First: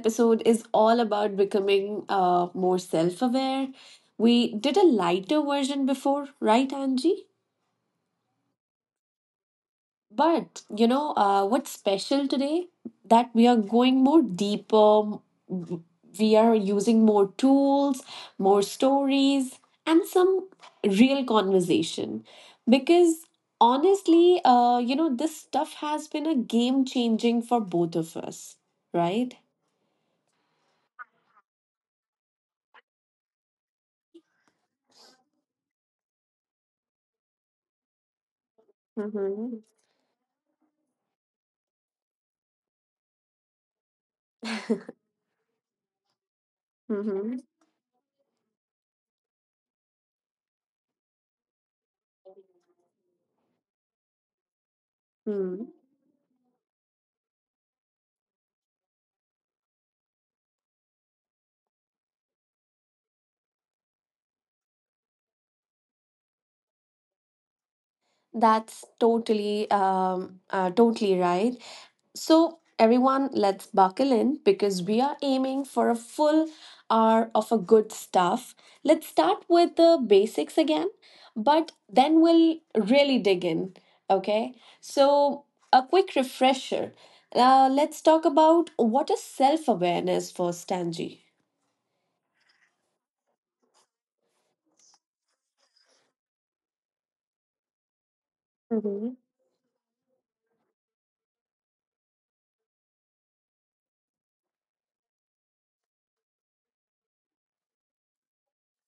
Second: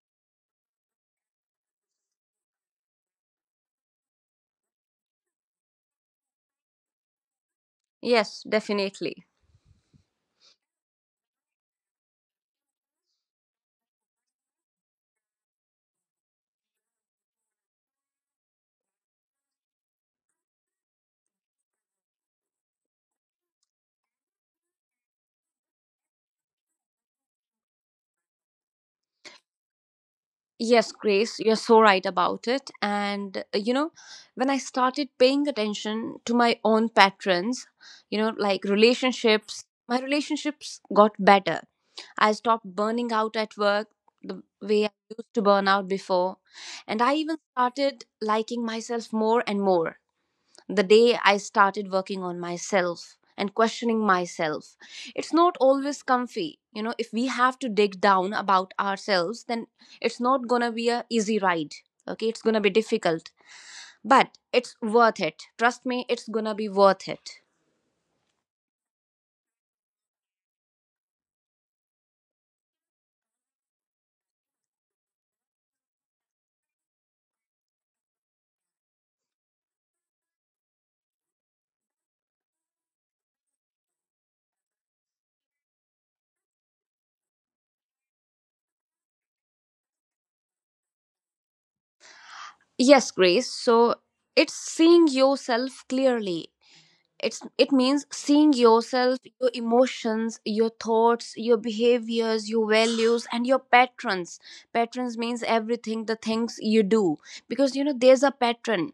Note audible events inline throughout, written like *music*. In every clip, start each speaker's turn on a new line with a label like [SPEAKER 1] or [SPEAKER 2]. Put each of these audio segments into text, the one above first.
[SPEAKER 1] episode is all about becoming more self aware. We did a lighter version before, right, Angie?
[SPEAKER 2] Yes, definitely.
[SPEAKER 1] But what's special today that we are going more deeper. m- We are using more tools, more stories, and some real conversation. Because honestly, this stuff has been a game changing for both of us, right?
[SPEAKER 2] Yes, Grace, you're so right about it. And when I started paying attention to my own patterns, like
[SPEAKER 1] Mm-hmm.
[SPEAKER 2] relationships, my relationships got better. I stopped burning out at work the way I used to burn out before, and I even
[SPEAKER 1] Mm-hmm.
[SPEAKER 2] started liking myself more and more the day I started working on myself and questioning myself. It's not
[SPEAKER 1] Mm.
[SPEAKER 2] always comfy. If we have to dig down about ourselves, then it's not going to be a easy ride. Okay, it's going to be difficult, but it's worth it. Trust me, it's going to be worth it.
[SPEAKER 1] That's totally, um, uh, totally right. So, everyone, let's buckle in because we are aiming for a full hour of a good stuff. Let's start with the basics again, but then we'll really dig in. Okay, so a quick refresher. Let's talk about what is self awareness for Stanji.
[SPEAKER 2] Yes, Grace. So it's seeing yourself clearly. It means seeing yourself,
[SPEAKER 1] Mhm.
[SPEAKER 2] your emotions, your thoughts, your behaviors, your values, and your patterns. Patterns means everything, the things you do, because there's a pattern.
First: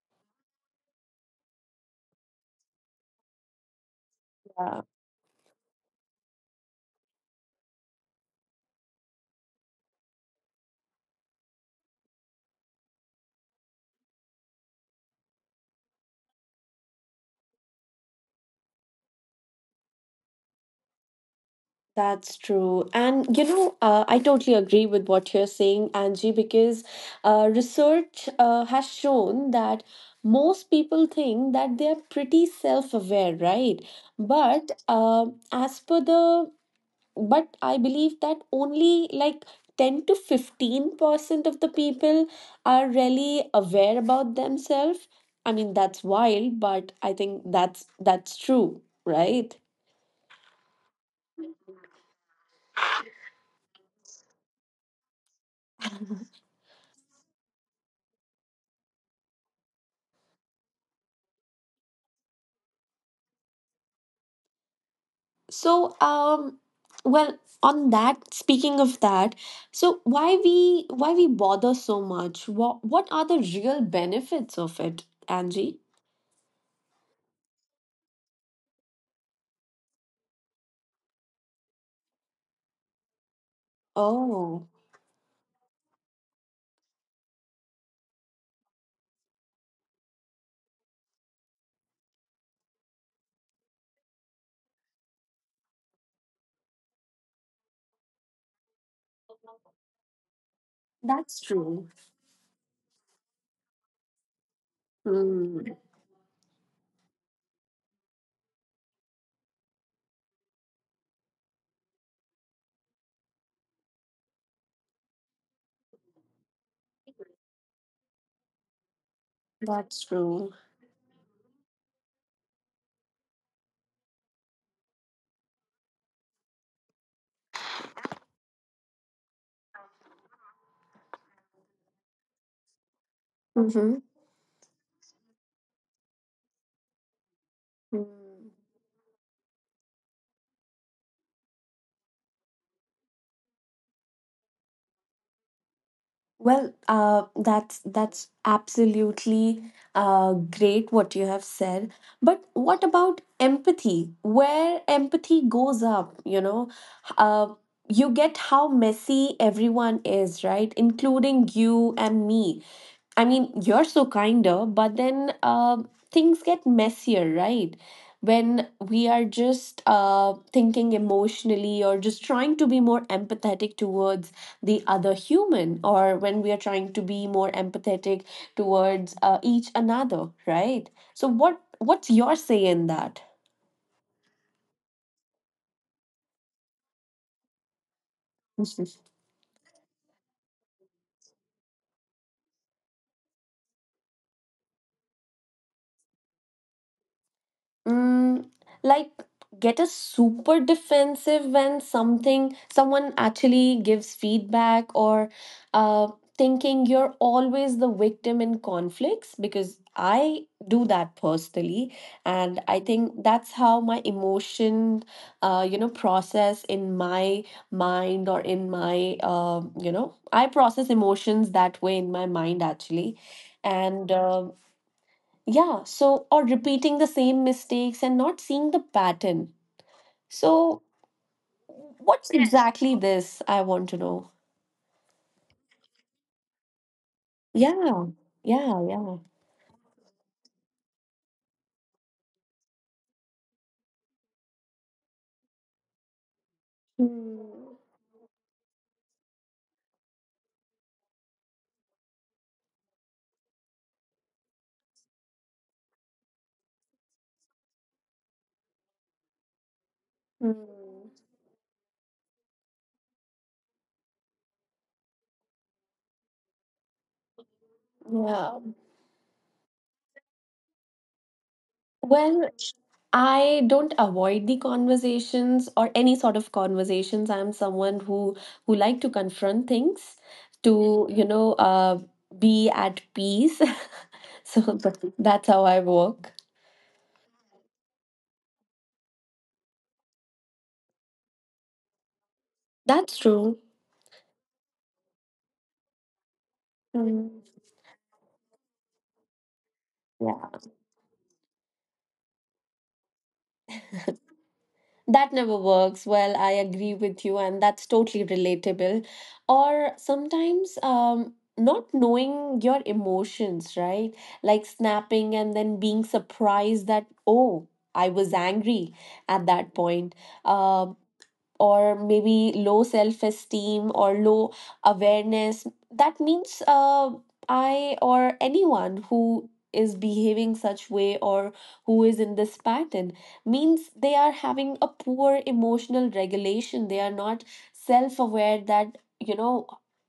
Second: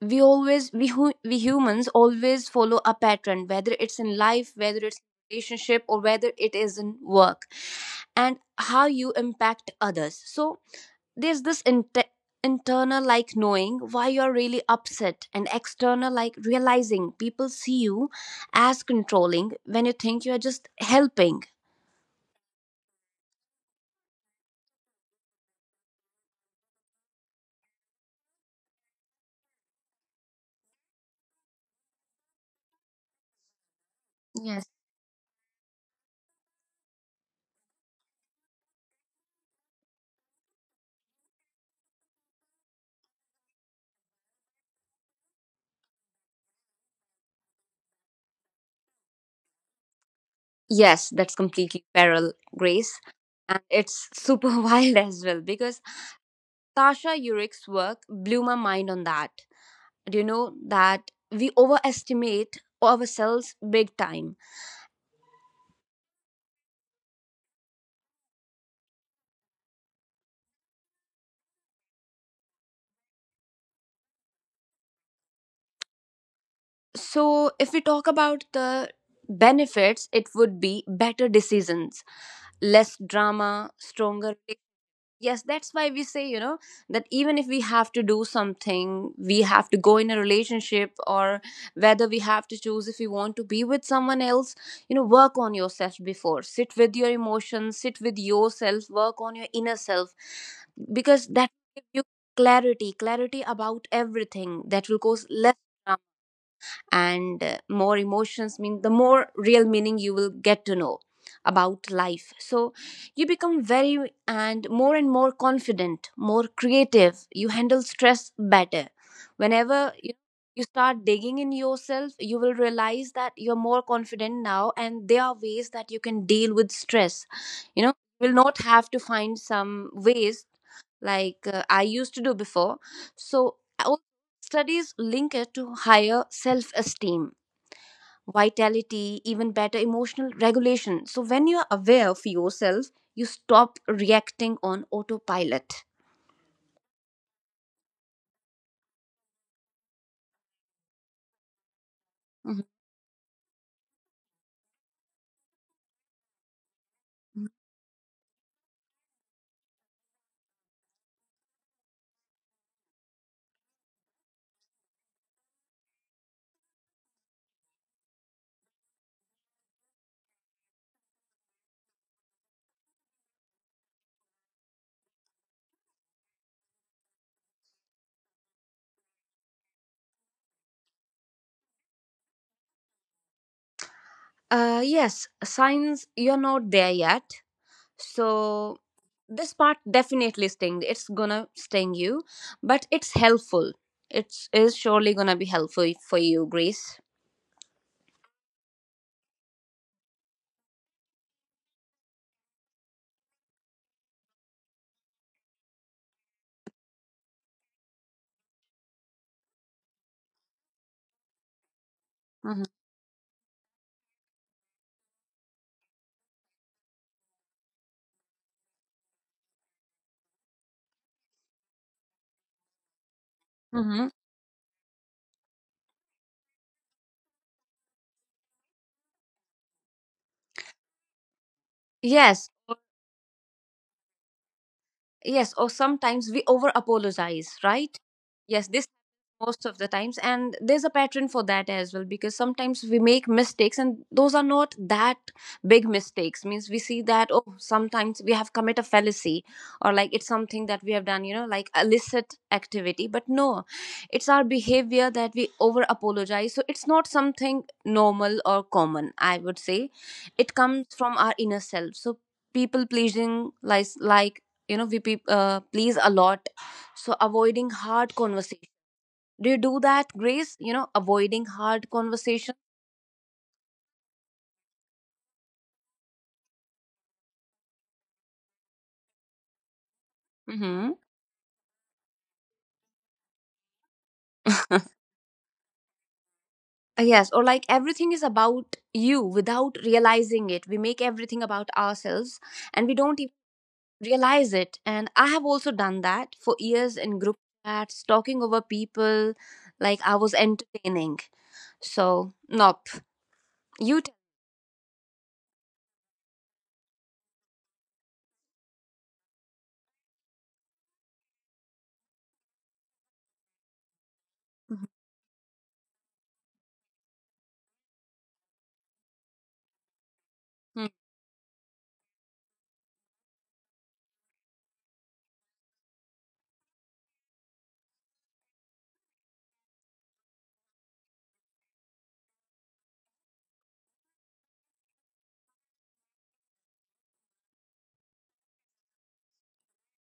[SPEAKER 2] We humans always follow a pattern, whether it's in life, whether it's relationship, or whether it is in work, and how you impact others. So there's this internal, like knowing why you're really upset, and external, like realizing people see you as controlling when you think you're just helping.
[SPEAKER 1] That's true. And you know, I totally agree with what you're saying, Angie, because research has shown that most people think that they're pretty self aware, right?
[SPEAKER 2] Yes,
[SPEAKER 1] But as per the, but I believe that only like 10 to 15% of the people are really aware about themselves. I mean, that's wild, but I think that's true, right?
[SPEAKER 2] yes, that's completely feral, Grace. And it's super *laughs* wild as well because Tasha Yurick's work blew my mind on that. Do you know that we overestimate ourselves big time?
[SPEAKER 1] So, well, on that, speaking of that, so why we bother so much? What are the real benefits of it, Angie?
[SPEAKER 2] So if we talk about the benefits, it would be better decisions, less drama, stronger.
[SPEAKER 1] Oh,
[SPEAKER 2] Yes, that's why we say, that even if we have to do something, we have to go in a relationship, or whether we have to choose if we want to be with someone else, work on yourself before. Sit with your emotions, sit with yourself, work on your inner self, because
[SPEAKER 1] that's
[SPEAKER 2] that will give
[SPEAKER 1] true.
[SPEAKER 2] you clarity, clarity about everything that will cause less,
[SPEAKER 1] Mm,
[SPEAKER 2] and more emotions mean the more real meaning you will get to know about life. So you become very, and more confident, more creative, you handle stress better. Whenever
[SPEAKER 1] that's
[SPEAKER 2] you,
[SPEAKER 1] true.
[SPEAKER 2] you start digging in yourself, you will realize that you're more confident now and there are ways that you can deal with stress. you know you will not have to find some ways like I used to do before. So
[SPEAKER 1] Mm-hmm.
[SPEAKER 2] studies link it to higher self esteem, vitality, even better emotional regulation. So, when you are aware of yourself, you stop reacting on autopilot.
[SPEAKER 1] Well, that's absolutely great what you have said. But
[SPEAKER 2] Mhm.
[SPEAKER 1] what about empathy? Where empathy goes up, you know, uh, you get how messy everyone is, right? Including you and me. I mean, you're so kinder, but then things get messier, right? When we are just thinking emotionally or just trying to be more empathetic towards the other human, or when we are trying to be more empathetic towards each another, right? So, what's your say in that?
[SPEAKER 2] Yes, science, you're not there yet. So,
[SPEAKER 1] *laughs*
[SPEAKER 2] this part definitely sting. It's gonna sting you, but it's helpful. It is surely gonna be helpful for you, Grace.
[SPEAKER 1] Mm, like get a super defensive when something someone actually gives feedback or uh, thinking you're always the victim in conflicts because I do that personally, and
[SPEAKER 2] Hmm.
[SPEAKER 1] I think that's how my emotion process in my mind, or in my I process emotions that way in my mind actually.
[SPEAKER 2] Hmm.
[SPEAKER 1] And yeah, so, or repeating the same mistakes and not seeing the pattern. So, what's, yes,
[SPEAKER 2] Yes.
[SPEAKER 1] exactly this? I want to know.
[SPEAKER 2] Yes, or sometimes we over apologize, right?
[SPEAKER 1] Yeah,
[SPEAKER 2] Yes,
[SPEAKER 1] yeah,
[SPEAKER 2] this
[SPEAKER 1] yeah.
[SPEAKER 2] most of the times, and there's a pattern for that as well, because sometimes we make mistakes and those are not that big mistakes, means we see that, oh,
[SPEAKER 1] Hmm.
[SPEAKER 2] sometimes we have commit a fallacy, or like it's something that we have done, like illicit activity. But no, it's our behavior that we over apologize, so it's not something normal or common, I would say. It comes
[SPEAKER 1] Hmm.
[SPEAKER 2] from our inner self. So people pleasing, like we please a lot. So avoiding hard
[SPEAKER 1] Yeah.
[SPEAKER 2] conversation. Do you do that, Grace? Avoiding hard
[SPEAKER 1] Well,
[SPEAKER 2] conversation.
[SPEAKER 1] I don't avoid the conversations or any sort of conversations. I'm someone who like to confront things,
[SPEAKER 2] Hmm.
[SPEAKER 1] to, you know, be at peace. *laughs* So
[SPEAKER 2] *laughs*
[SPEAKER 1] that's how I work.
[SPEAKER 2] Yes, or like everything is about you. Without realizing it, we make everything about ourselves, and we
[SPEAKER 1] That's
[SPEAKER 2] don't even
[SPEAKER 1] true.
[SPEAKER 2] realize it. And I have also done that for years in
[SPEAKER 1] Hmm.
[SPEAKER 2] group chats, talking over people like I was entertaining. So nope. You
[SPEAKER 1] That never works. Well, I agree with you, and that's totally relatable. Or sometimes, not knowing your emotions, right? Like
[SPEAKER 2] tell.
[SPEAKER 1] snapping and then being surprised that, oh, I was angry at that point. Um, or maybe low self esteem, or low awareness. That means I, or anyone who is behaving such way, or who is in this pattern, means they are having a poor emotional regulation. They are not self aware that, you know,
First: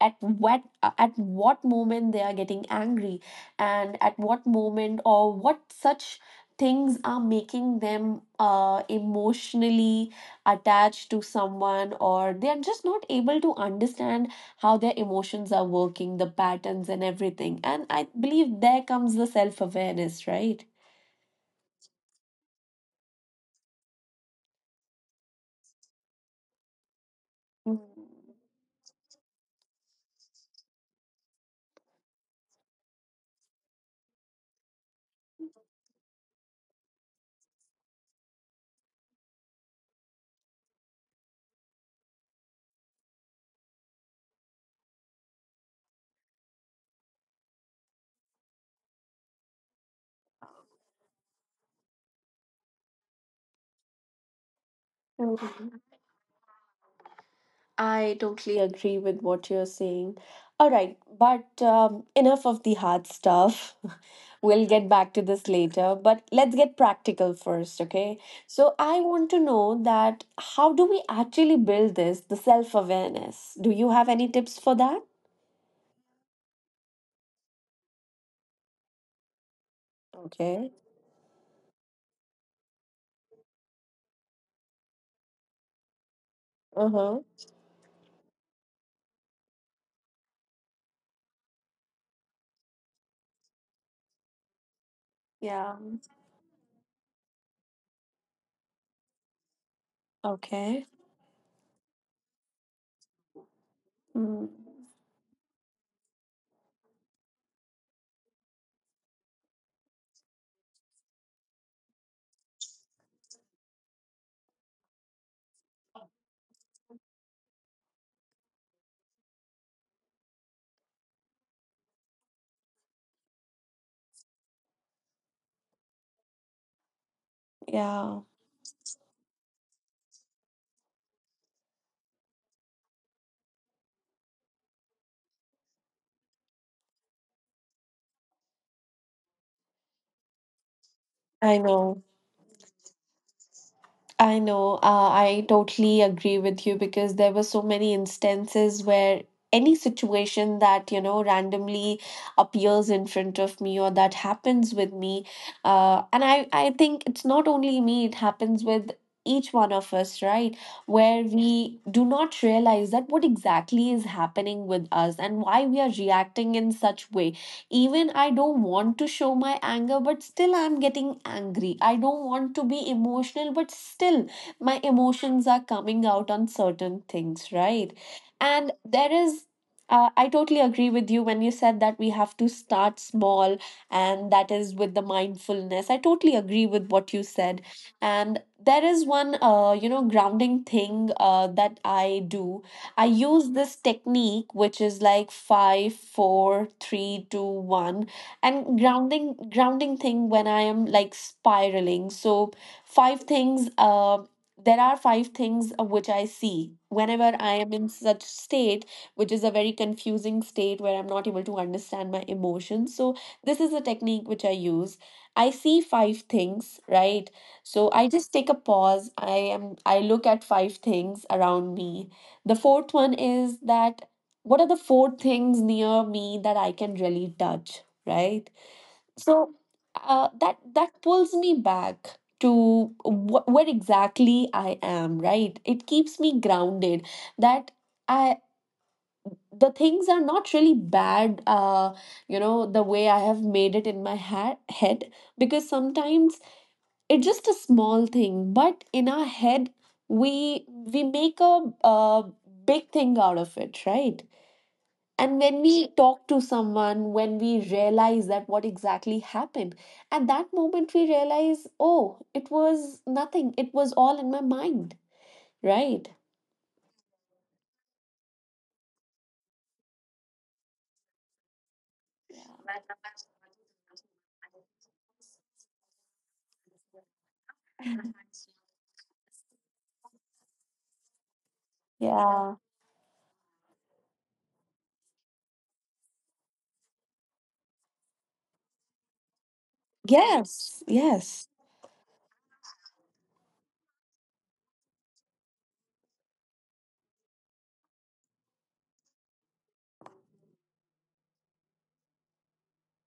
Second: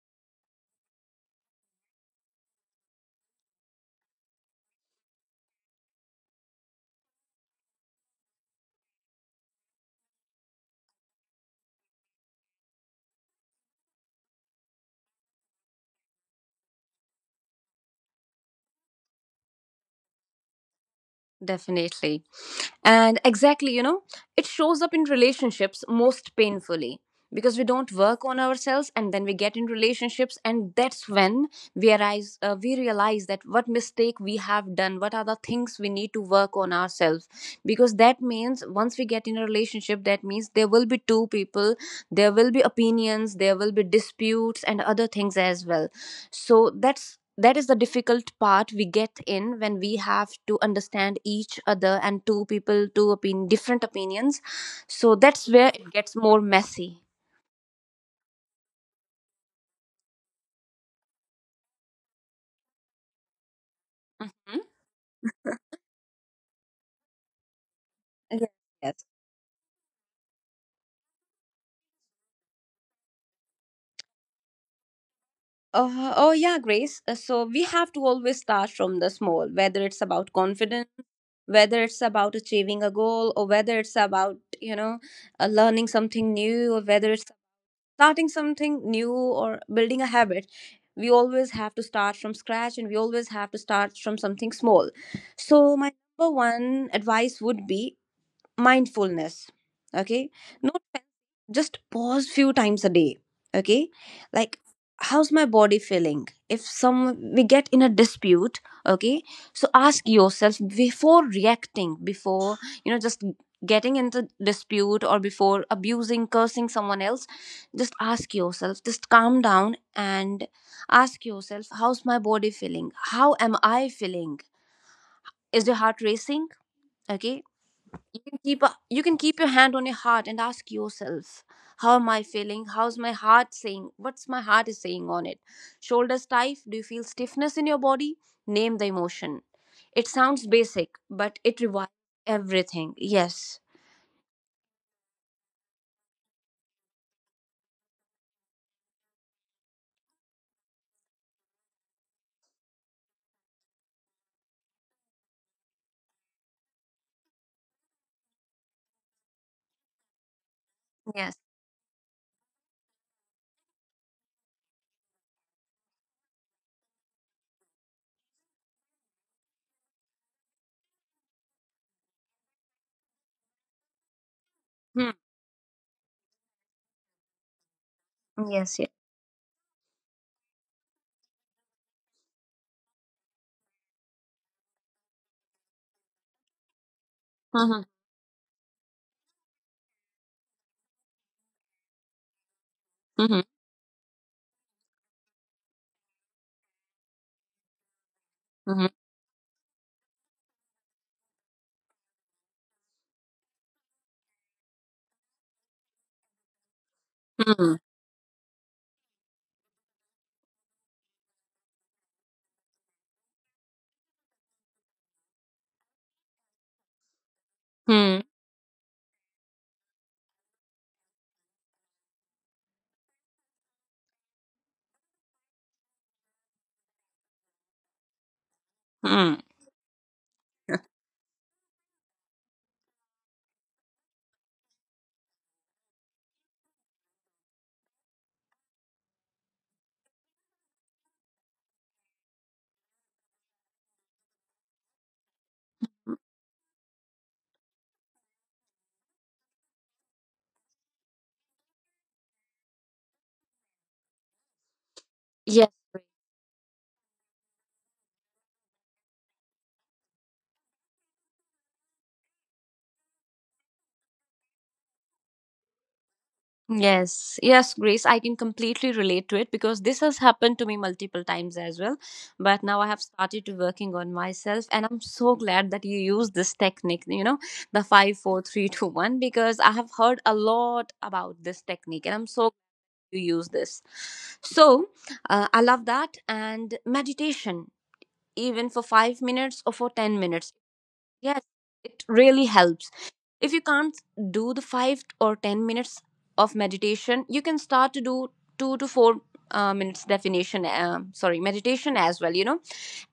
[SPEAKER 1] at what moment they are getting angry, and at what moment, or what such things are making them emotionally attached to someone, or they are just not able to understand how their emotions are working, the patterns and everything. And I believe there comes the self awareness, right?
[SPEAKER 2] Definitely. And exactly, it shows up in relationships most painfully because we
[SPEAKER 1] Mm,
[SPEAKER 2] don't work on ourselves and then we get in relationships, and that's when we realize that what mistake we have done, what are the things we need to work on ourselves. Because that means, once we get in a relationship, that means there will be two people, there will be opinions, there will be disputes, and other things as well. So that is the difficult part we get in when we have to understand each other, and two people, two different opinions. So that's where
[SPEAKER 1] mm.
[SPEAKER 2] it gets more messy.
[SPEAKER 1] I totally agree with what you're saying. All right, but enough of the hard stuff. *laughs*
[SPEAKER 2] Mhm.
[SPEAKER 1] We'll get back to this later, but let's get practical first, okay?
[SPEAKER 2] Yes.
[SPEAKER 1] So
[SPEAKER 2] Yes.
[SPEAKER 1] I want to know that how do we actually build this, the self awareness? Do you have any tips for that?
[SPEAKER 2] Oh, yeah, Grace. So we have to always start from the small, whether it's about
[SPEAKER 1] Okay.
[SPEAKER 2] confidence, whether it's about achieving a goal, or whether it's about, learning something new, or whether
[SPEAKER 1] Uh-huh.
[SPEAKER 2] it's starting something new or building a habit. We always have to start from scratch, and we always have to start from something small. So
[SPEAKER 1] Yeah.
[SPEAKER 2] my number one advice would be mindfulness. Okay, no
[SPEAKER 1] Okay.
[SPEAKER 2] fancy, just pause few times a day. Okay,
[SPEAKER 1] Mm.
[SPEAKER 2] like, how's my body feeling if some we get in a dispute. Okay, so ask yourself before reacting, before just getting into dispute, or before abusing, cursing someone else. Just ask yourself, just calm down, and ask yourself, how's my body feeling, how am I feeling, is your heart racing? Okay,
[SPEAKER 1] Yeah.
[SPEAKER 2] you can keep your hand on your heart and ask yourself, how am I feeling, how's my heart saying, what's my heart is saying on it, shoulders stiff, do you feel stiffness in your body? Name the emotion. It sounds basic, but it
[SPEAKER 1] I
[SPEAKER 2] revives
[SPEAKER 1] know.
[SPEAKER 2] everything. Yes,
[SPEAKER 1] I know. I totally agree with you because there were so many instances where any situation that, you know, randomly appears in front of me or that happens with me, and I think it's not only me, it happens with each one of us, right? Where
[SPEAKER 2] yes.
[SPEAKER 1] we do not realize that what exactly is happening with us and why we are reacting in such ways. Even I don't want to show my anger, but still I'm getting angry. I don't want to be emotional, but still my
[SPEAKER 2] Hmm.
[SPEAKER 1] emotions are coming out on certain things, right? And
[SPEAKER 2] Yes, yes.
[SPEAKER 1] there is I totally agree with you when you said that we have to start small, and that is with the mindfulness. I totally agree with what you said.
[SPEAKER 2] Mm-hmm.
[SPEAKER 1] And there is one, grounding thing that I do. I
[SPEAKER 2] Mm-hmm.
[SPEAKER 1] use this technique, which is like five, four, three, two, one, and
[SPEAKER 2] Mm-hmm.
[SPEAKER 1] grounding thing when I am like spiraling. So five things. There are five things which I see whenever I am in such state, which is a very confusing state where I'm not able to understand my emotions. So this is a technique which I use. I see five things, right? So I
[SPEAKER 2] Mm-hmm.
[SPEAKER 1] just take a pause. I look at five things around me. The fourth one is that what are the four things near me that I can really touch, right?
[SPEAKER 2] Mm-hmm.
[SPEAKER 1] So that pulls me back to where exactly I am, right? It keeps me grounded that I, the things are not really bad, the way I have made it in my head, because
[SPEAKER 2] *laughs*
[SPEAKER 1] sometimes it's just a small thing, but in our head we we make a big thing out of it, right? And
[SPEAKER 2] Yes.
[SPEAKER 1] when we talk to someone, when we realize that what exactly happened at that moment, we realize oh, it was nothing, it was all in my mind, right?
[SPEAKER 2] Yes, yes, Grace, I can completely relate to it because this has happened to me multiple times as well. But now I have started to working on myself, and I'm so glad that you use this technique, the
[SPEAKER 1] *laughs* Mhm.
[SPEAKER 2] five, four, three, two, one, because I have heard a lot about this technique, and I'm so glad
[SPEAKER 1] Yeah.
[SPEAKER 2] you use this. So I love that. And meditation, even for 5 minutes or for 10 minutes,
[SPEAKER 1] Yes,
[SPEAKER 2] yes,
[SPEAKER 1] yes.
[SPEAKER 2] it really helps. If you can't do the five or 10 minutes of meditation, you can start to do 2 to 4 minutes meditation as well. You know,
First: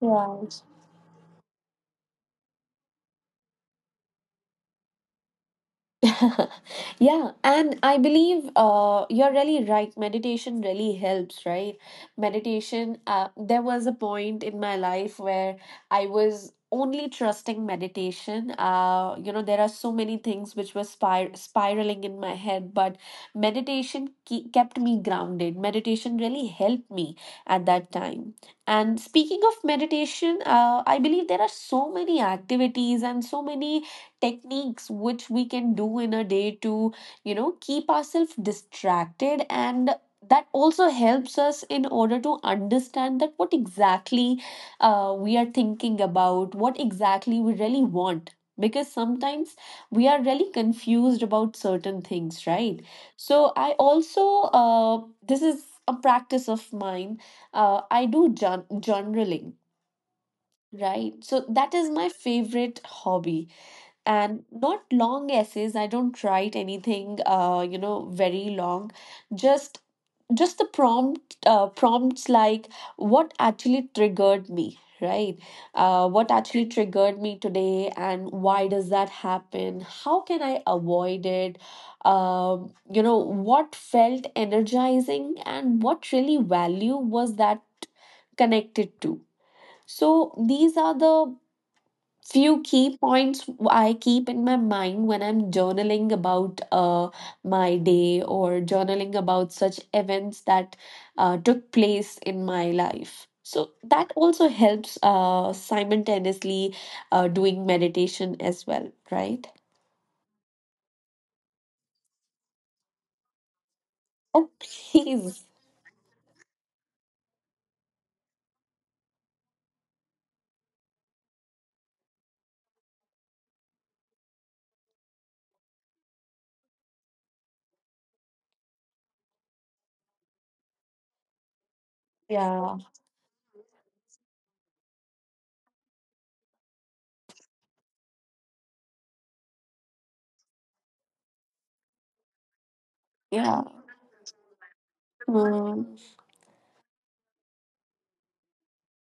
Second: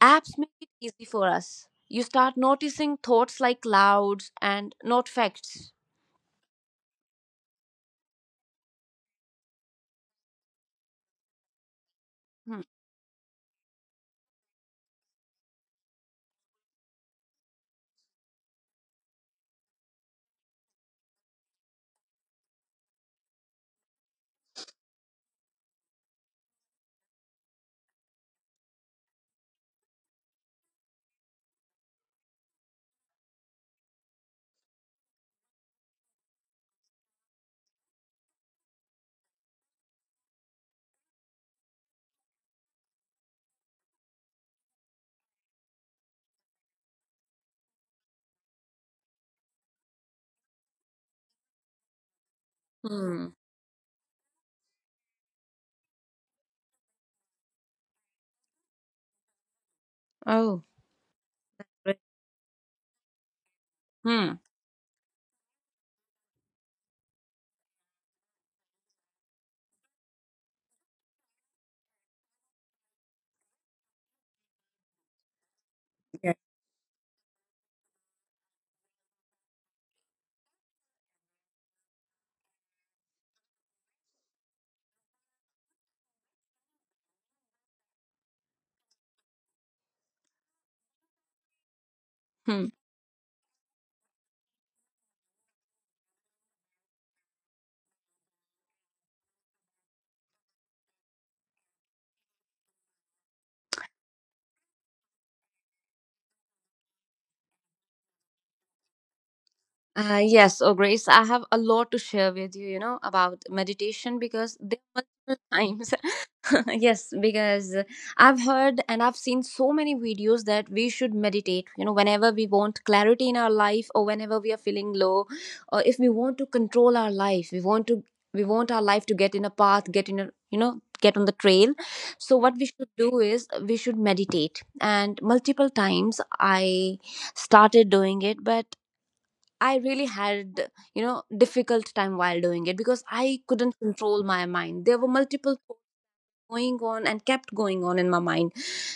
[SPEAKER 2] apps make it easy for us. You start noticing thoughts like clouds and not facts.
[SPEAKER 1] *laughs* Yeah, and I believe you're really right. Meditation really helps, right?
[SPEAKER 2] Hmm.
[SPEAKER 1] Meditation, there was a point in my life where I was only trusting meditation. You know, there are so many things which were spiraling in my head, but meditation kept me grounded. Meditation really helped me at that time. And speaking of meditation, I believe there are so many activities and so many techniques which we can do in a day to, you know, keep ourselves distracted, and that also helps us in order to understand that what exactly we are thinking about, what exactly we really want, because sometimes we are really confused about certain things, right?
[SPEAKER 2] Hmm.
[SPEAKER 1] So I also, uh, this is a practice of mine, I do journaling,
[SPEAKER 2] Oh.
[SPEAKER 1] right? So that is
[SPEAKER 2] Great.
[SPEAKER 1] my favorite hobby.
[SPEAKER 2] Hmm.
[SPEAKER 1] And not long essays, I don't write anything very long. Just the prompts, like what actually triggered me, right? What
[SPEAKER 2] Yeah.
[SPEAKER 1] actually triggered me today and why does that happen, how can I avoid it, you know, what felt energizing and what really value was that connected to. So these are the few
[SPEAKER 2] Hmm.
[SPEAKER 1] key points I keep in my mind when I'm journaling about my day, or journaling about such events that took place in my life. So that also helps simultaneously doing meditation as well, right?
[SPEAKER 2] Yes, oh, Grace, I have a lot to share with you, about meditation
[SPEAKER 1] Oh,
[SPEAKER 2] because there are
[SPEAKER 1] please.
[SPEAKER 2] multiple *laughs* times. *laughs* Yes, because I've heard and I've seen so many videos that we should meditate, whenever we want clarity in our life, or whenever we are feeling low, or if we want to control our life, we want our life to get in a path, get in a you know, get on the trail. So what we
[SPEAKER 1] Yeah.
[SPEAKER 2] should do is we should meditate. And multiple times I started doing it, but I really had, difficult time while doing it because I
[SPEAKER 1] Yeah.
[SPEAKER 2] couldn't control my mind. There were multiple
[SPEAKER 1] Mm,
[SPEAKER 2] going on and kept going on in my mind.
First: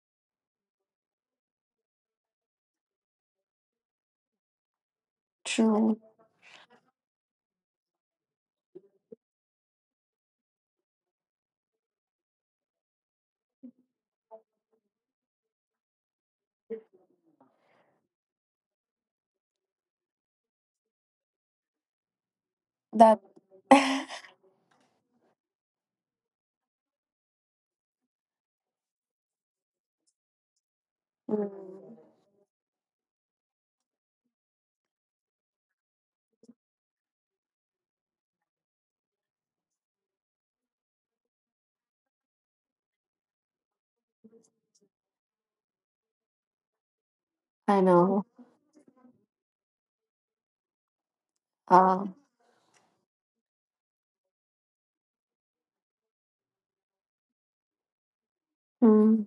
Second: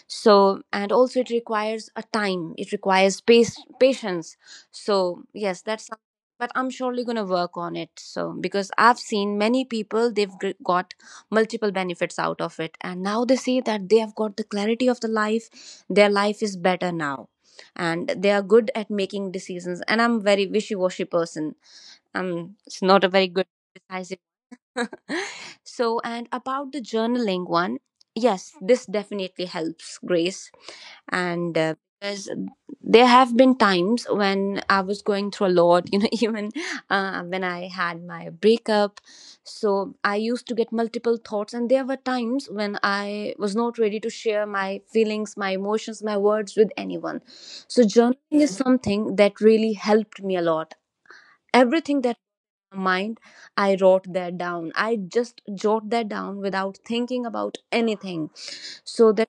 [SPEAKER 2] So and also it requires a time, it requires space, patience. So yes,
[SPEAKER 1] true.
[SPEAKER 2] but I'm surely going to work on it. So because I've seen many people, they've got multiple benefits out of it, and now they say that they have got the clarity of the life, their life is better now, and they are good at making decisions. And I'm very wishy-washy person, I'm it's not a
[SPEAKER 1] That.
[SPEAKER 2] very good
[SPEAKER 1] *laughs*
[SPEAKER 2] decisive. *laughs* So, and about the journaling one, yes, this definitely helps, Grace.
[SPEAKER 1] Mm,
[SPEAKER 2] And because there have been times when I was going through a lot, *laughs* even when I had my breakup. So, I used to get multiple thoughts, and there were times when I was not ready to share my feelings, my emotions, my words with anyone. So,
[SPEAKER 1] I
[SPEAKER 2] journaling
[SPEAKER 1] know.
[SPEAKER 2] is something that really helped me a lot. Everything
[SPEAKER 1] Uh,
[SPEAKER 2] that mind, I wrote that down, I just jot that down without thinking about anything. So
[SPEAKER 1] mm,
[SPEAKER 2] that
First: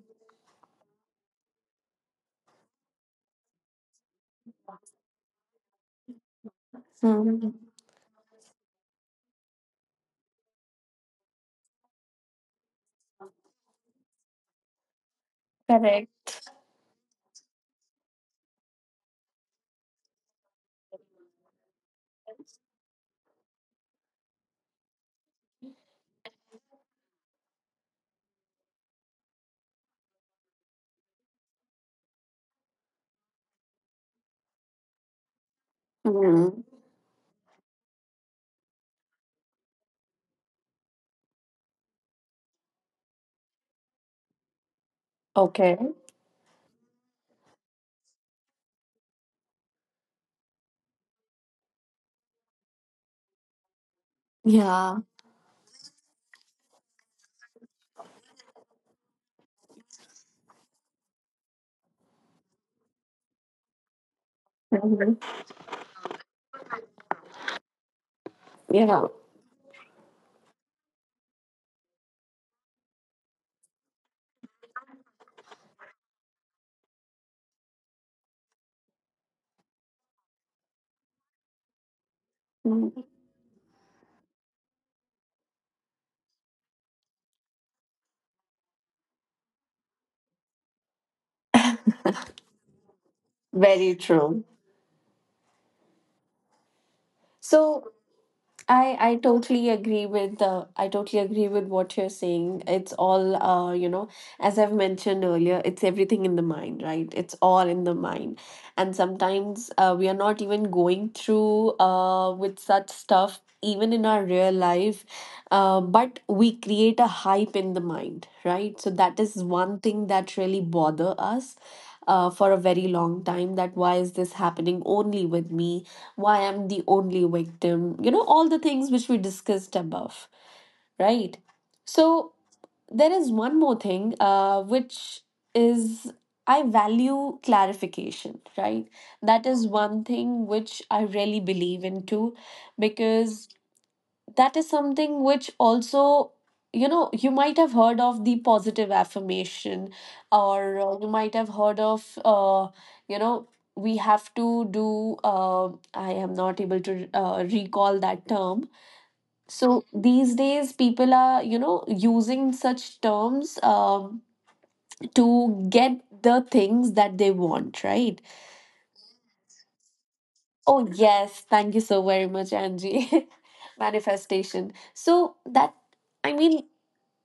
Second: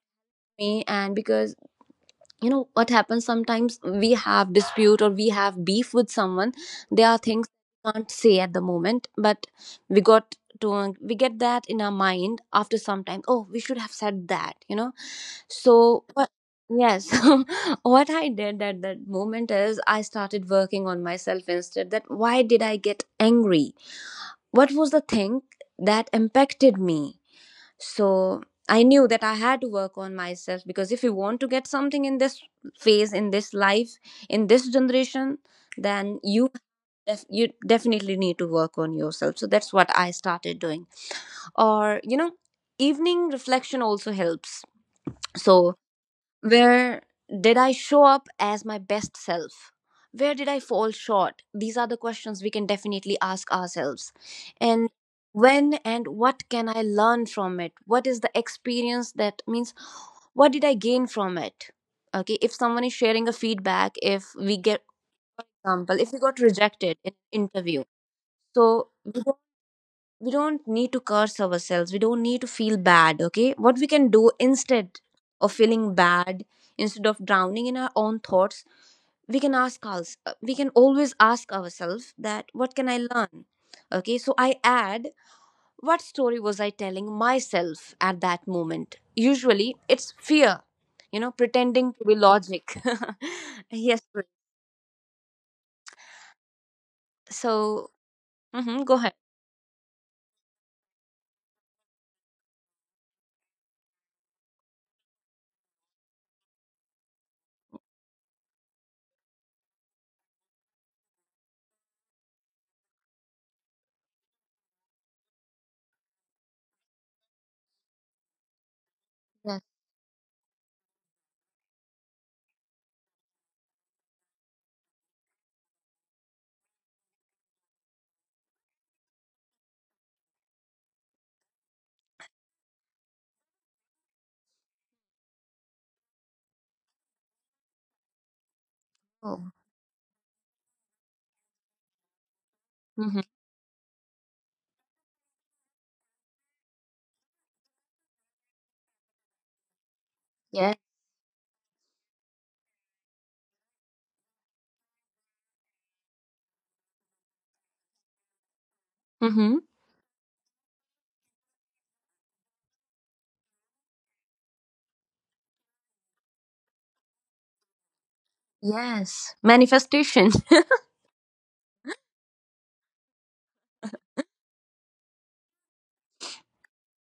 [SPEAKER 2] me, and because you know what happens, sometimes we have dispute or we have beef with someone, there are things
[SPEAKER 1] mm,
[SPEAKER 2] we can't say at the moment, but we got to we get that in our mind after some time. Oh, we should have said that. So
[SPEAKER 1] correct.
[SPEAKER 2] what? Yes. *laughs* What I did at that moment is I started working on myself instead. That why did I get angry, what was the thing that impacted me? So I knew that I had to work on myself because if you want to get something in this phase, in this life, in this generation, then
[SPEAKER 1] Mm.
[SPEAKER 2] you definitely need to work on yourself. So that's what I started doing. Or evening reflection also helps. So
[SPEAKER 1] Okay.
[SPEAKER 2] where did I show up as my best self? Where did I fall short? These are the questions we can definitely ask ourselves. And
[SPEAKER 1] Yeah.
[SPEAKER 2] when and what can I learn from it? What is the experience that means what did I gain from it? Okay, if someone is sharing a feedback, if we get,
[SPEAKER 1] Mhm.
[SPEAKER 2] for example, if we got rejected in an interview, so
[SPEAKER 1] Yeah.
[SPEAKER 2] we don't need to curse ourselves, we don't need to feel bad. Okay, what we can do instead of feeling bad, instead of drowning in our own thoughts, we can ask us we can always ask ourselves that what can I
[SPEAKER 1] Mm.
[SPEAKER 2] learn. Okay, so I add, what story was I telling myself at that moment? Usually it's fear, you know, pretending to be logic. *laughs*
[SPEAKER 1] Very
[SPEAKER 2] yes, Prit.
[SPEAKER 1] true. So,
[SPEAKER 2] So,
[SPEAKER 1] I
[SPEAKER 2] go
[SPEAKER 1] I
[SPEAKER 2] ahead.
[SPEAKER 1] totally agree with what you're saying. It's all you know, as I've mentioned earlier, it's everything in the mind, right? It's all in the mind. And sometimes we are not even going through with such stuff even in our real life, but we create a hype in the mind, right? So that is
[SPEAKER 2] Yes.
[SPEAKER 1] one thing that really bother us. For a very long time, that why is this happening only with me, why I'm the only victim, you know, all the things which we discussed above, right? So there is one more thing, which is I value clarification, right? That
[SPEAKER 2] Oh.
[SPEAKER 1] is one thing which I really believe into,
[SPEAKER 2] Hmm.
[SPEAKER 1] because that is something which also, you know, you might have heard of the positive affirmation, or
[SPEAKER 2] Yes.
[SPEAKER 1] you might have heard of you know we have to do, I am not able to recall that term. So
[SPEAKER 2] Hmm.
[SPEAKER 1] these days people are, you know, using such terms to get the things that they want, right?
[SPEAKER 2] Yes. Manifestation.
[SPEAKER 1] Oh yes, thank you so very much, Angie. *laughs* Manifestation, so that, I mean,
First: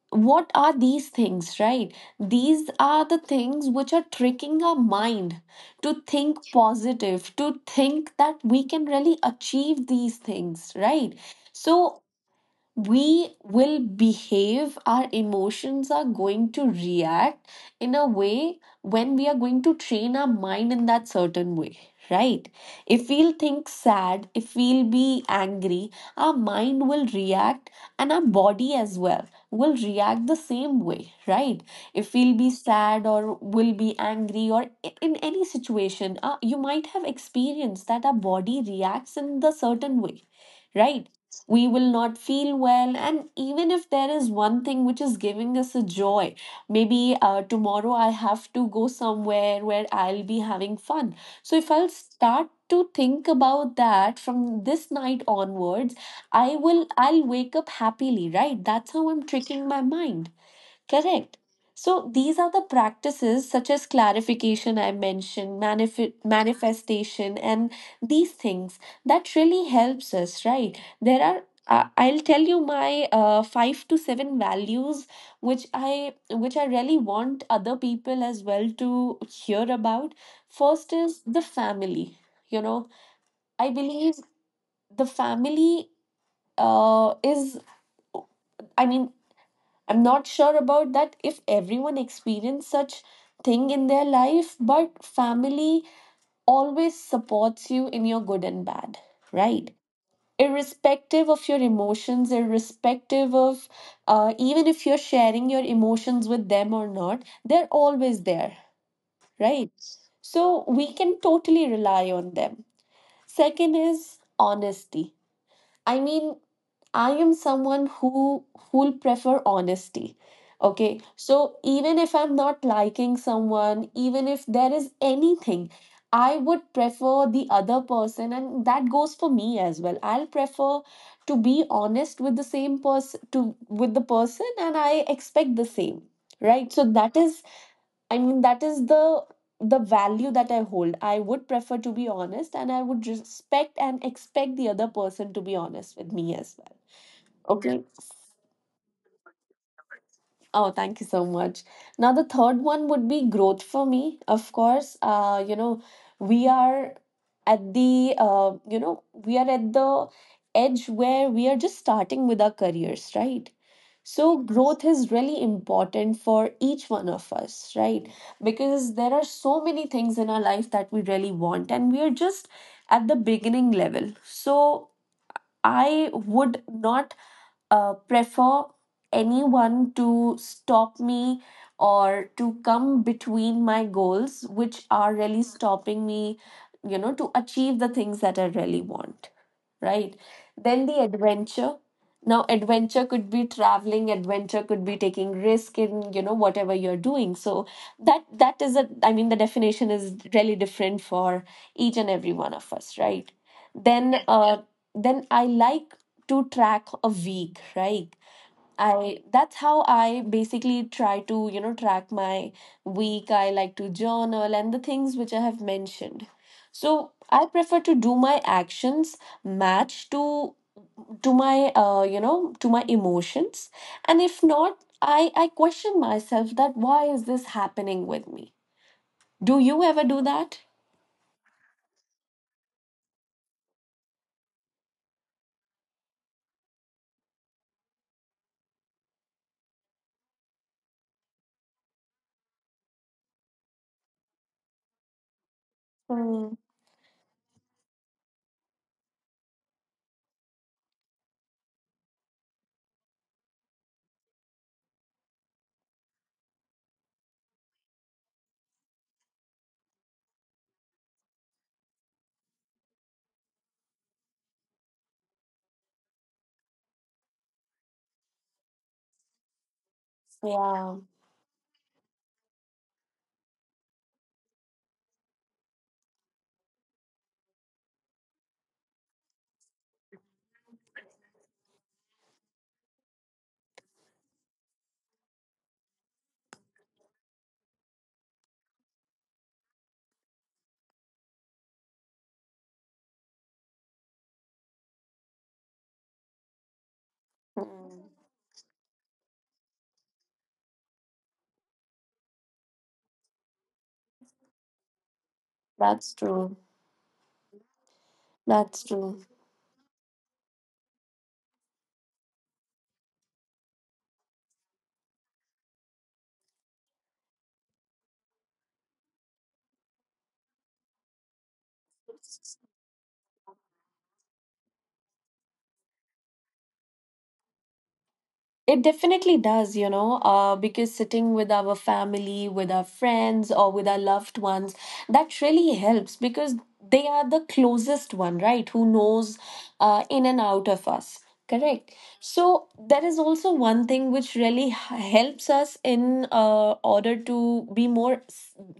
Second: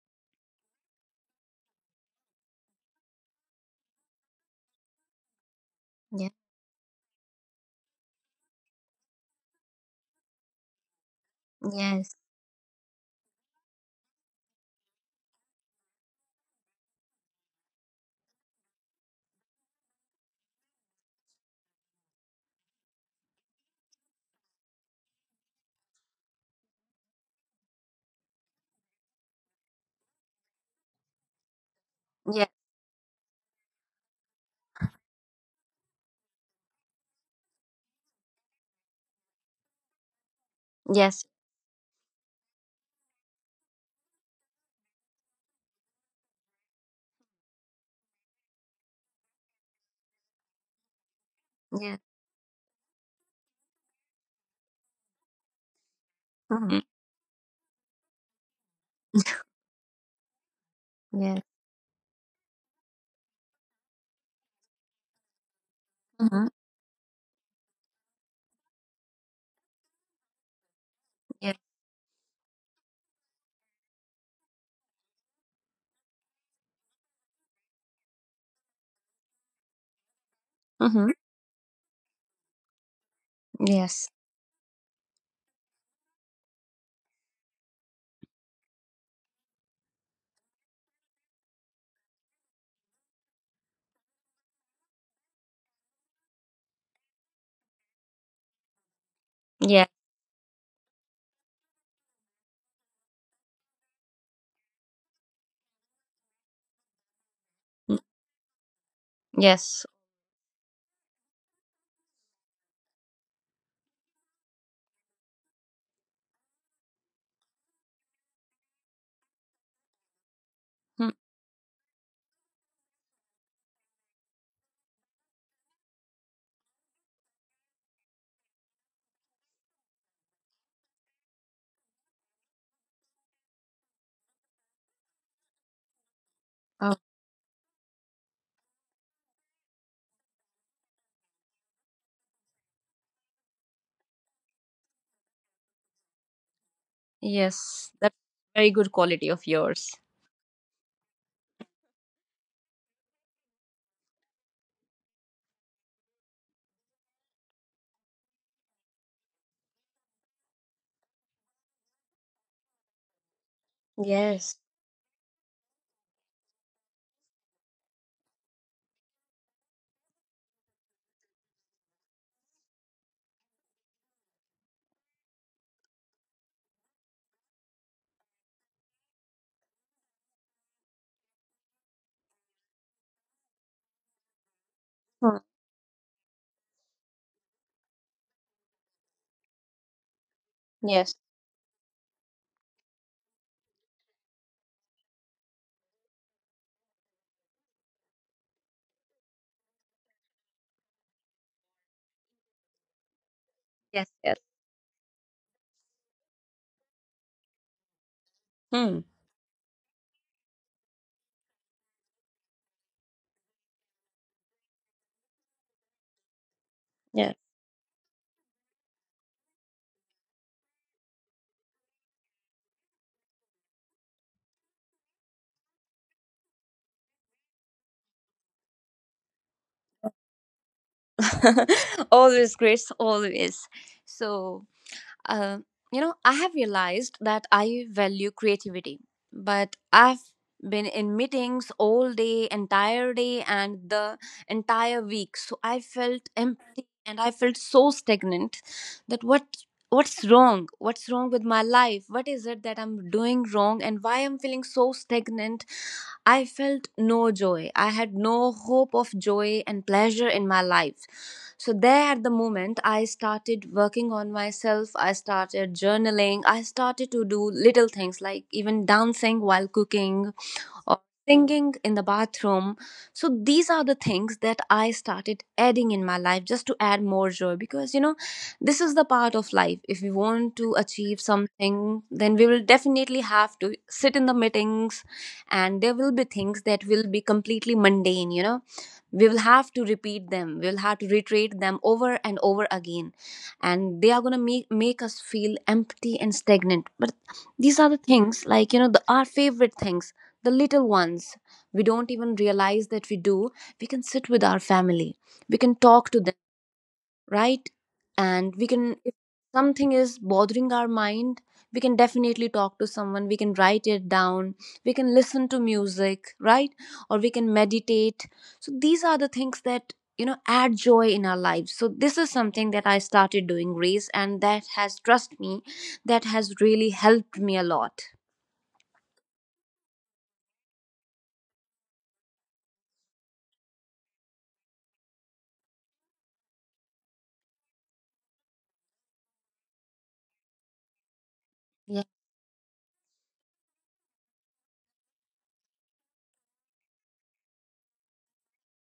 [SPEAKER 1] what are these things, right? These are the things which are tricking our mind to think
[SPEAKER 2] *laughs*
[SPEAKER 1] positive, to think that we can really achieve these things, right? So
[SPEAKER 2] Yes.
[SPEAKER 1] we will behave, our emotions are going to react in a way when we are going to train our mind in that certain way, right? If we'll think sad, if we'll be angry, our mind will react and our body as well will react the same way, right? If we'll
[SPEAKER 2] Yeah.
[SPEAKER 1] be sad or will be angry in any situation, you might have experienced that our body reacts in the certain way, right?
[SPEAKER 2] Yes.
[SPEAKER 1] We will not feel well, and even if there is one thing which is giving us a joy, maybe tomorrow I have to go somewhere where I'll be having fun. So if I'll
[SPEAKER 2] Yeah.
[SPEAKER 1] start to think about that from this night onwards, i
[SPEAKER 2] Mm-hmm.
[SPEAKER 1] will i'll wake up happily, right? That's how I'm tricking my mind. Correct.
[SPEAKER 2] Yes.
[SPEAKER 1] So these are the practices such as clarification I mentioned,
[SPEAKER 2] Mm-hmm.
[SPEAKER 1] manifestation, and these things that really helps us, right? There are.
[SPEAKER 2] Yes.
[SPEAKER 1] I'll tell you my five to seven values, which I really want other people as well to hear about. First
[SPEAKER 2] Mm-hmm.
[SPEAKER 1] is the family. You know, I
[SPEAKER 2] Yes.
[SPEAKER 1] believe the family is. I mean, I'm not sure about that if everyone experienced such thing in their life, but family always supports you in your good and bad, right?
[SPEAKER 2] Yeah.
[SPEAKER 1] Irrespective of your emotions, irrespective of even if you're sharing your emotions with them or not, they're
[SPEAKER 2] Mm.
[SPEAKER 1] always there, right?
[SPEAKER 2] Yes.
[SPEAKER 1] So we can totally rely on them. Second is honesty. I mean, I am someone who'll prefer honesty. Okay,
[SPEAKER 2] Mm.
[SPEAKER 1] so even if I'm not liking someone, even if there is anything, I would prefer the other person, and that goes for me as well. I'll prefer to be honest with the same person to with the person, and I expect the same, right? So
[SPEAKER 2] Oh.
[SPEAKER 1] that is, I mean, that is the value that I hold. I would prefer to be honest, and I would respect and expect the other person to be honest with me as well. Okay.
[SPEAKER 2] Yes. That's very good quality of yours.
[SPEAKER 1] Oh, thank you so much. Now, the third one would be growth for me. Of course, you know, we are at the, you know, we are at the edge where we are just starting with our careers, right? So,
[SPEAKER 2] Yes.
[SPEAKER 1] growth is really important for each one of us, right? Because there are so many things in our life that we really want, and we are just at the beginning level. So, I would not prefer anyone to stop me or to come between my goals, which are
[SPEAKER 2] Mm.
[SPEAKER 1] really stopping me, you know, to achieve the things that I really want, right? Then the
[SPEAKER 2] Yes.
[SPEAKER 1] adventure. Now, adventure could be traveling, adventure could be taking risk in, you know, whatever you're doing. So that is a, I mean, the definition is really different for each and every one of us, right?
[SPEAKER 2] Yes.
[SPEAKER 1] Then,
[SPEAKER 2] Yes.
[SPEAKER 1] uh, then I like to track a week, right?
[SPEAKER 2] Hmm.
[SPEAKER 1] I That's how I basically try to, you know, track my week. I like to journal and the things which I have mentioned. So
[SPEAKER 2] Yes.
[SPEAKER 1] I prefer to do my actions match to my you know, to my emotions, and if not, I question myself, that why is this happening with me? Do you ever do that?
[SPEAKER 2] *laughs* always, Grace. Always. So, Uh, you know, I have realized that I value creativity, but I've been in meetings all day, entire day, and the entire week. So I felt
[SPEAKER 1] Hmm,
[SPEAKER 2] empty and I felt so stagnant that what's wrong with my life, what is it that I'm doing wrong, and why I'm feeling so stagnant. I felt no joy. I had no hope of joy and pleasure in my life. So, there at the moment, I started working on myself. I started journaling. I started to do little things like even dancing while cooking or
[SPEAKER 1] yeah.
[SPEAKER 2] singing in the bathroom. So these are the things that I started adding in my life just to add more joy, because you know, this is the part of life. If we want to achieve something, then we will definitely have to sit in the meetings, and there will be things that will be completely mundane. You know, we will have to repeat them, we will have to reiterate them over and over again, and they are going to make us feel empty and stagnant. But these are the
[SPEAKER 1] Hmm.
[SPEAKER 2] things like, you know, the our favorite things, the little ones, we don't even realize that we do. We can sit with our family, we can talk to
[SPEAKER 1] That's
[SPEAKER 2] them,
[SPEAKER 1] true.
[SPEAKER 2] right? And we
[SPEAKER 1] That's
[SPEAKER 2] can, if
[SPEAKER 1] true.
[SPEAKER 2] something is bothering our mind, we can definitely talk to someone, we can write it down, we can listen to music, right? Or we can meditate. So these are the things that, you know, add joy in our lives. So this is something that I started doing, Grace, and that has, trust me, that has really helped me a lot.
[SPEAKER 1] It definitely does, you know, because sitting with our family, with our friends, or with our loved ones, that really helps because they are the closest one, right? Who knows in and out of us, correct?
[SPEAKER 2] Yeah.
[SPEAKER 1] So, there is also one thing which really helps us in order to be more,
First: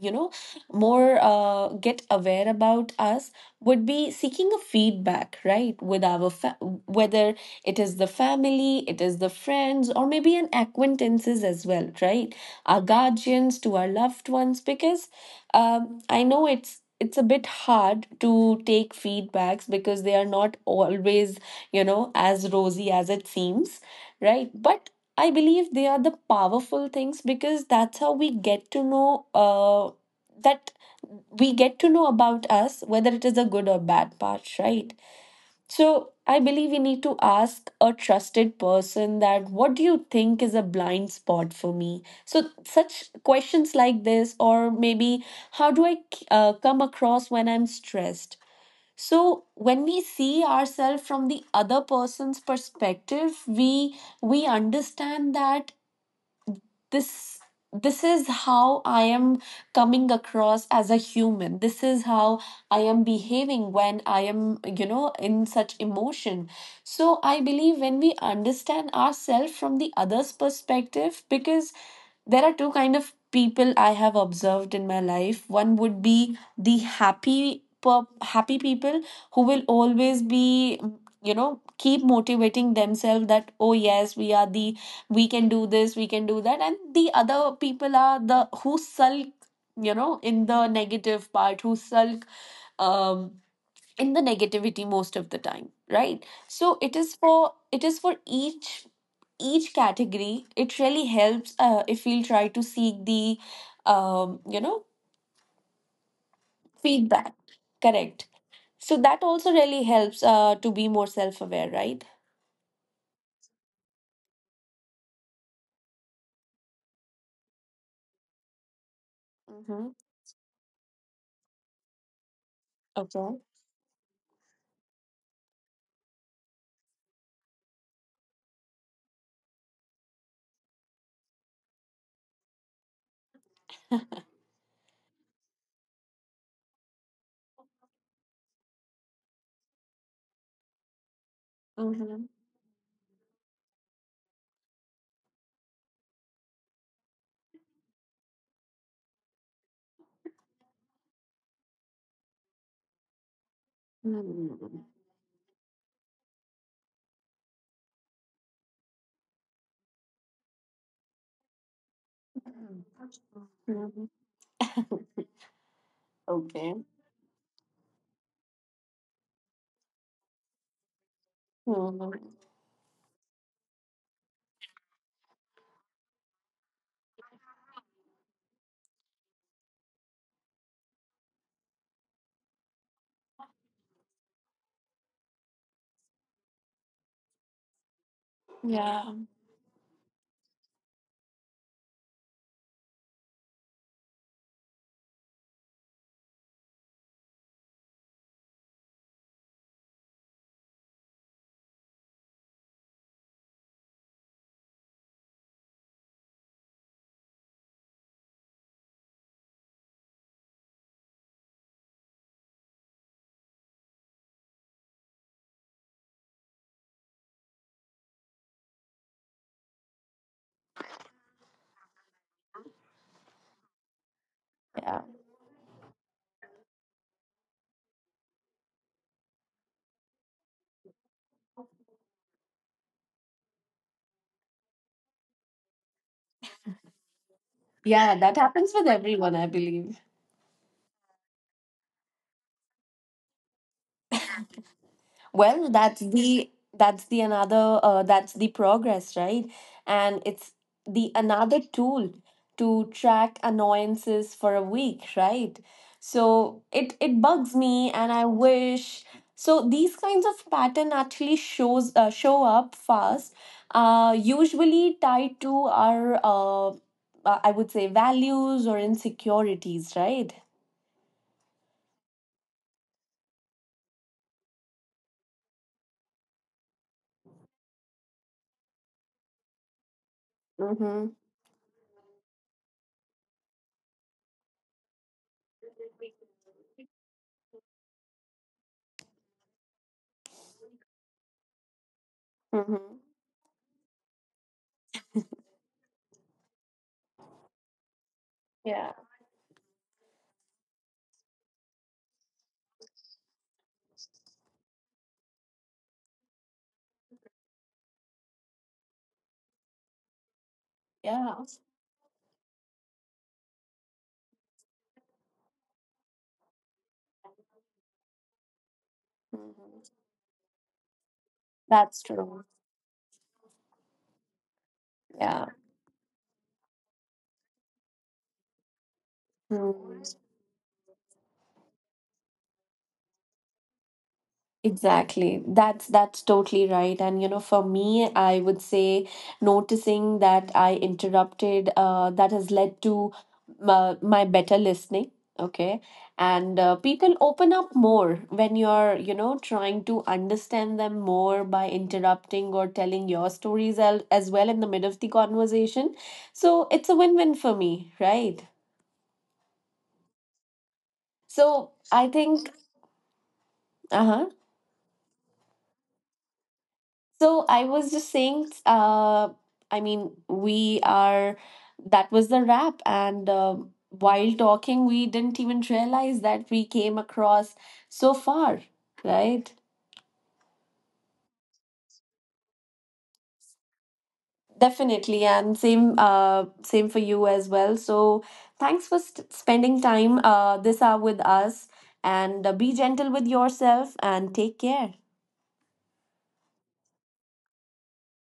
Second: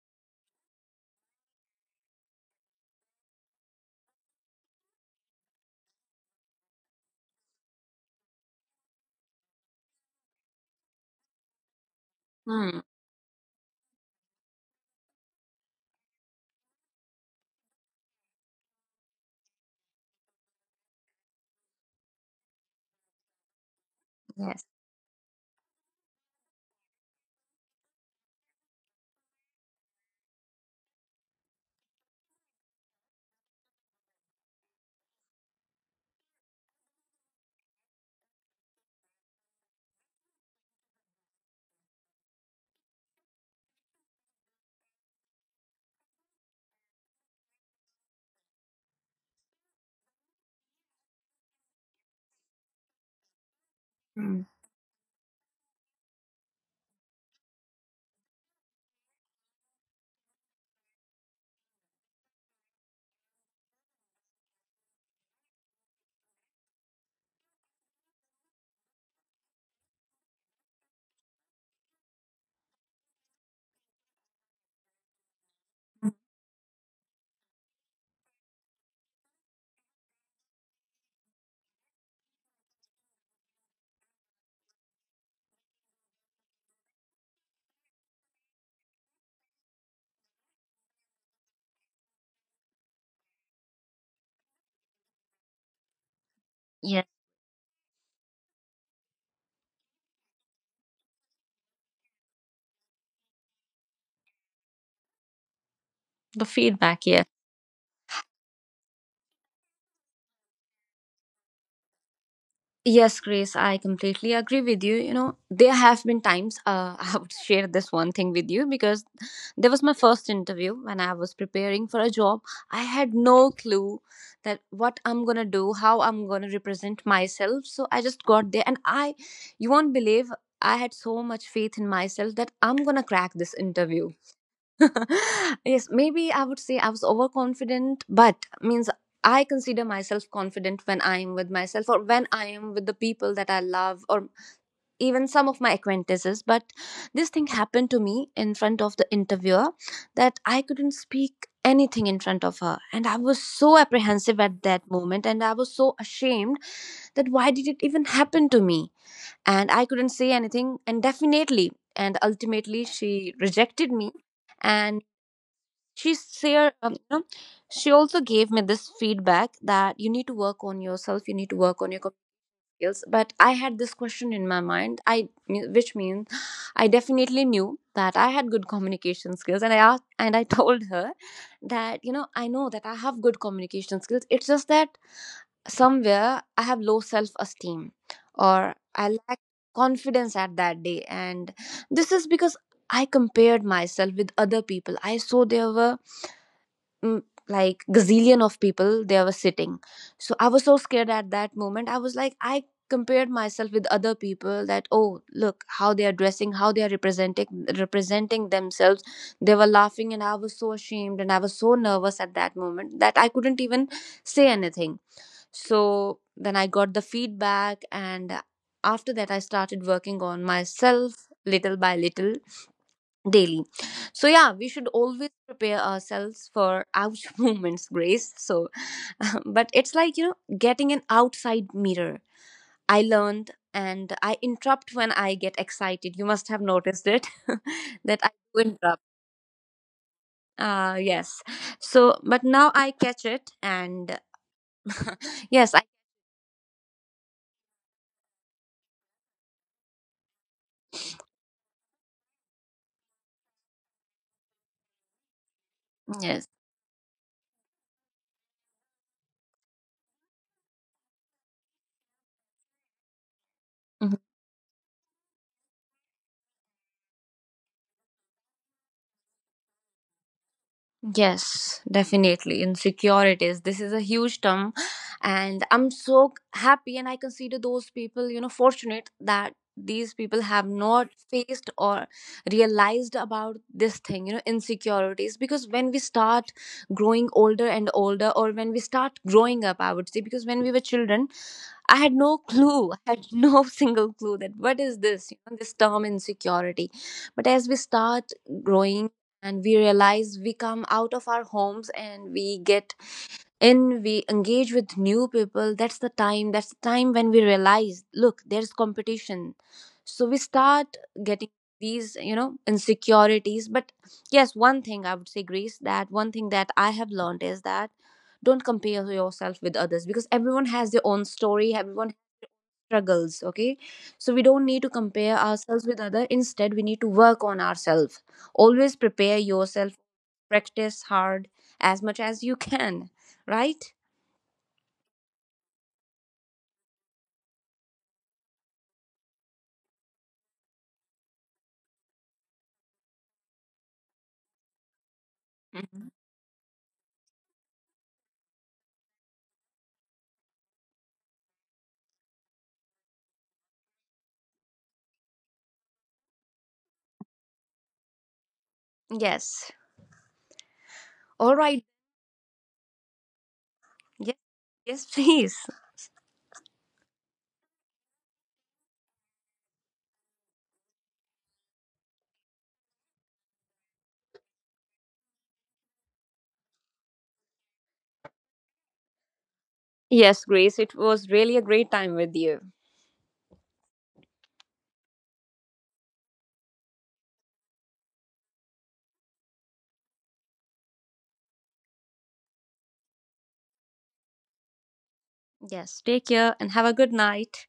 [SPEAKER 1] you know, more get aware about us, would be seeking a feedback, right? With our whether it is the family, it is the friends, or maybe an acquaintances as well, right? Our
[SPEAKER 2] Hmm.
[SPEAKER 1] guardians to our loved ones, because I know it's a bit hard to take feedbacks because they are not always, you know, as rosy as it seems, right?
[SPEAKER 2] Yes.
[SPEAKER 1] But I believe they are the powerful things, because that's how we get to know that we get to know about us, whether it is a good or bad part, right? So I believe we need to ask a trusted person, that what do you think is a blind spot for me? So such questions like this, or maybe how do I come across when I'm stressed? So when we see ourselves from the other person's perspective,
[SPEAKER 2] Hmm.
[SPEAKER 1] we understand that this this is how I am coming across as a human, this is how I am behaving when I am, you know, in such emotion. So I believe when we understand ourselves from the other's perspective, because there are two kind of people I have observed in my life. One would be the happy people who will always be you know, keep motivating themselves, that oh yes, we are the, we can do this, we can do that, and the other people are the who sulk, you know, in the negative part, who sulk, um in the negativity most of the time, right? So it
[SPEAKER 2] Yes.
[SPEAKER 1] is for, it is for each category, it really helps if we'll try to seek the you know,
[SPEAKER 2] The feedback, yes.
[SPEAKER 1] feedback, correct? So that also really helps to be more self-aware, right?
[SPEAKER 2] Yes, Grace, I completely agree with you. You know, there have been times *laughs* I would share this one thing with you, because there was
[SPEAKER 1] Mm-hmm.
[SPEAKER 2] my first interview when I was preparing for a job. I had
[SPEAKER 1] Okay.
[SPEAKER 2] no clue that what I'm going to do, how I'm going to represent myself. So I just got there and I, you won't believe, I had so much faith in myself that I'm going to crack this interview.
[SPEAKER 1] *laughs*
[SPEAKER 2] *laughs* yes, maybe I would say I was overconfident, but means I consider myself confident when I am with myself or
[SPEAKER 1] mm-hmm.
[SPEAKER 2] when I am with the people that I love or even some of my acquaintances. But this thing happened to me in front of the interviewer, that I couldn't speak anything in front of her, and I was so apprehensive at that moment, and I was so ashamed that why did it even happen to me, and I couldn't say anything, and definitely and ultimately
[SPEAKER 1] Mm-hmm.
[SPEAKER 2] she rejected me. And she share
[SPEAKER 1] Okay.
[SPEAKER 2] you know, she also gave me this feedback that you need to work on yourself, you need to work on your
[SPEAKER 1] Hmm.
[SPEAKER 2] communication skills. But I had this question in my mind, I, which means I definitely knew that I had good communication skills, and I asked and I *laughs* told her that, you know, I know that I have good communication skills, it's just that somewhere I have low self esteem, or
[SPEAKER 1] Yeah.
[SPEAKER 2] I lack confidence at that day. And this is because I compared myself with other people. I saw there were mm, like gazillion of people, they were sitting. So I was so scared at that moment, I was like I compared myself with other people, that oh, look how they are dressing, how they are representing themselves, they were laughing, and I was so ashamed, and I was so nervous at that moment that I couldn't even say anything. So then I got the feedback, and after that I started working on myself, little by little, daily. So yeah, we should
[SPEAKER 1] Yeah,
[SPEAKER 2] always prepare ourselves for out *laughs* moments, Grace. So, *laughs* but it's like, you know, getting an outside mirror. I learned and I interrupt when I get excited. You must have noticed it, *laughs*
[SPEAKER 1] yeah,
[SPEAKER 2] that I
[SPEAKER 1] that
[SPEAKER 2] do
[SPEAKER 1] happens with
[SPEAKER 2] interrupt.
[SPEAKER 1] everyone, I believe.
[SPEAKER 2] Yes. So, but now I catch it and *laughs*
[SPEAKER 1] Well,
[SPEAKER 2] yes, I
[SPEAKER 1] that's the, that's the another that's the progress, right? And it's the another tool to track annoyances for a week, right? So it
[SPEAKER 2] yes.
[SPEAKER 1] it bugs me, and I wish, so these kinds of pattern actually shows show up fast, usually
[SPEAKER 2] Mm-hmm.
[SPEAKER 1] tied to our I would say values or insecurities, right?
[SPEAKER 2] Yes, definitely. Insecurities. This is a huge term. And I'm so happy, and I consider those people, you know, fortunate that
[SPEAKER 1] Mm-hmm.
[SPEAKER 2] these people have not faced or realized about this thing, you know, insecurities. Because when we start growing older and older, or when we start growing up, I would say, because when we were children, I
[SPEAKER 1] Mm-hmm.
[SPEAKER 2] had no clue, *laughs* I had no *laughs* single clue that what is this, you know, this term insecurity. But as we
[SPEAKER 1] Yeah.
[SPEAKER 2] start growing and we realize we come out of our homes and we get in, we engage with new people, that's the time when we realize, look, there's competition. So we
[SPEAKER 1] Yeah.
[SPEAKER 2] start getting these, you know, insecurities. But yes, one thing I would say, Grace, that one thing that I have learned is that don't
[SPEAKER 1] Mhm.
[SPEAKER 2] compare yourself with others, because everyone has their
[SPEAKER 1] That's
[SPEAKER 2] own
[SPEAKER 1] true.
[SPEAKER 2] story, everyone struggles, okay? So we don't
[SPEAKER 1] Yeah.
[SPEAKER 2] need to compare ourselves with other, instead we need to work on ourselves, always
[SPEAKER 1] Mm.
[SPEAKER 2] prepare yourself, practice hard as much as you can, right?
[SPEAKER 1] Exactly. That's totally right. And you know, for me, I would say noticing that I interrupted, that has led to my better listening. Okay. And
[SPEAKER 2] Mhm.
[SPEAKER 1] people open up more when you're, you know, trying to understand them more by interrupting or telling your stories as well in the middle of the conversation. So it's a win-win for me, right?
[SPEAKER 2] Yes.
[SPEAKER 1] So I
[SPEAKER 2] All right.
[SPEAKER 1] think, uh-huh.
[SPEAKER 2] Yes. Yes, *laughs* please.
[SPEAKER 1] So I was just saying, I mean, we are, that was the wrap. And while talking, we didn't even realize that we came across so far, right?
[SPEAKER 2] Yes, Grace, it was really a great time with you.
[SPEAKER 1] Definitely. And same, same for you as well. So thanks for st spending time this hour with us. And be gentle with yourself and take care.
[SPEAKER 2] Yes, take care and have a good night.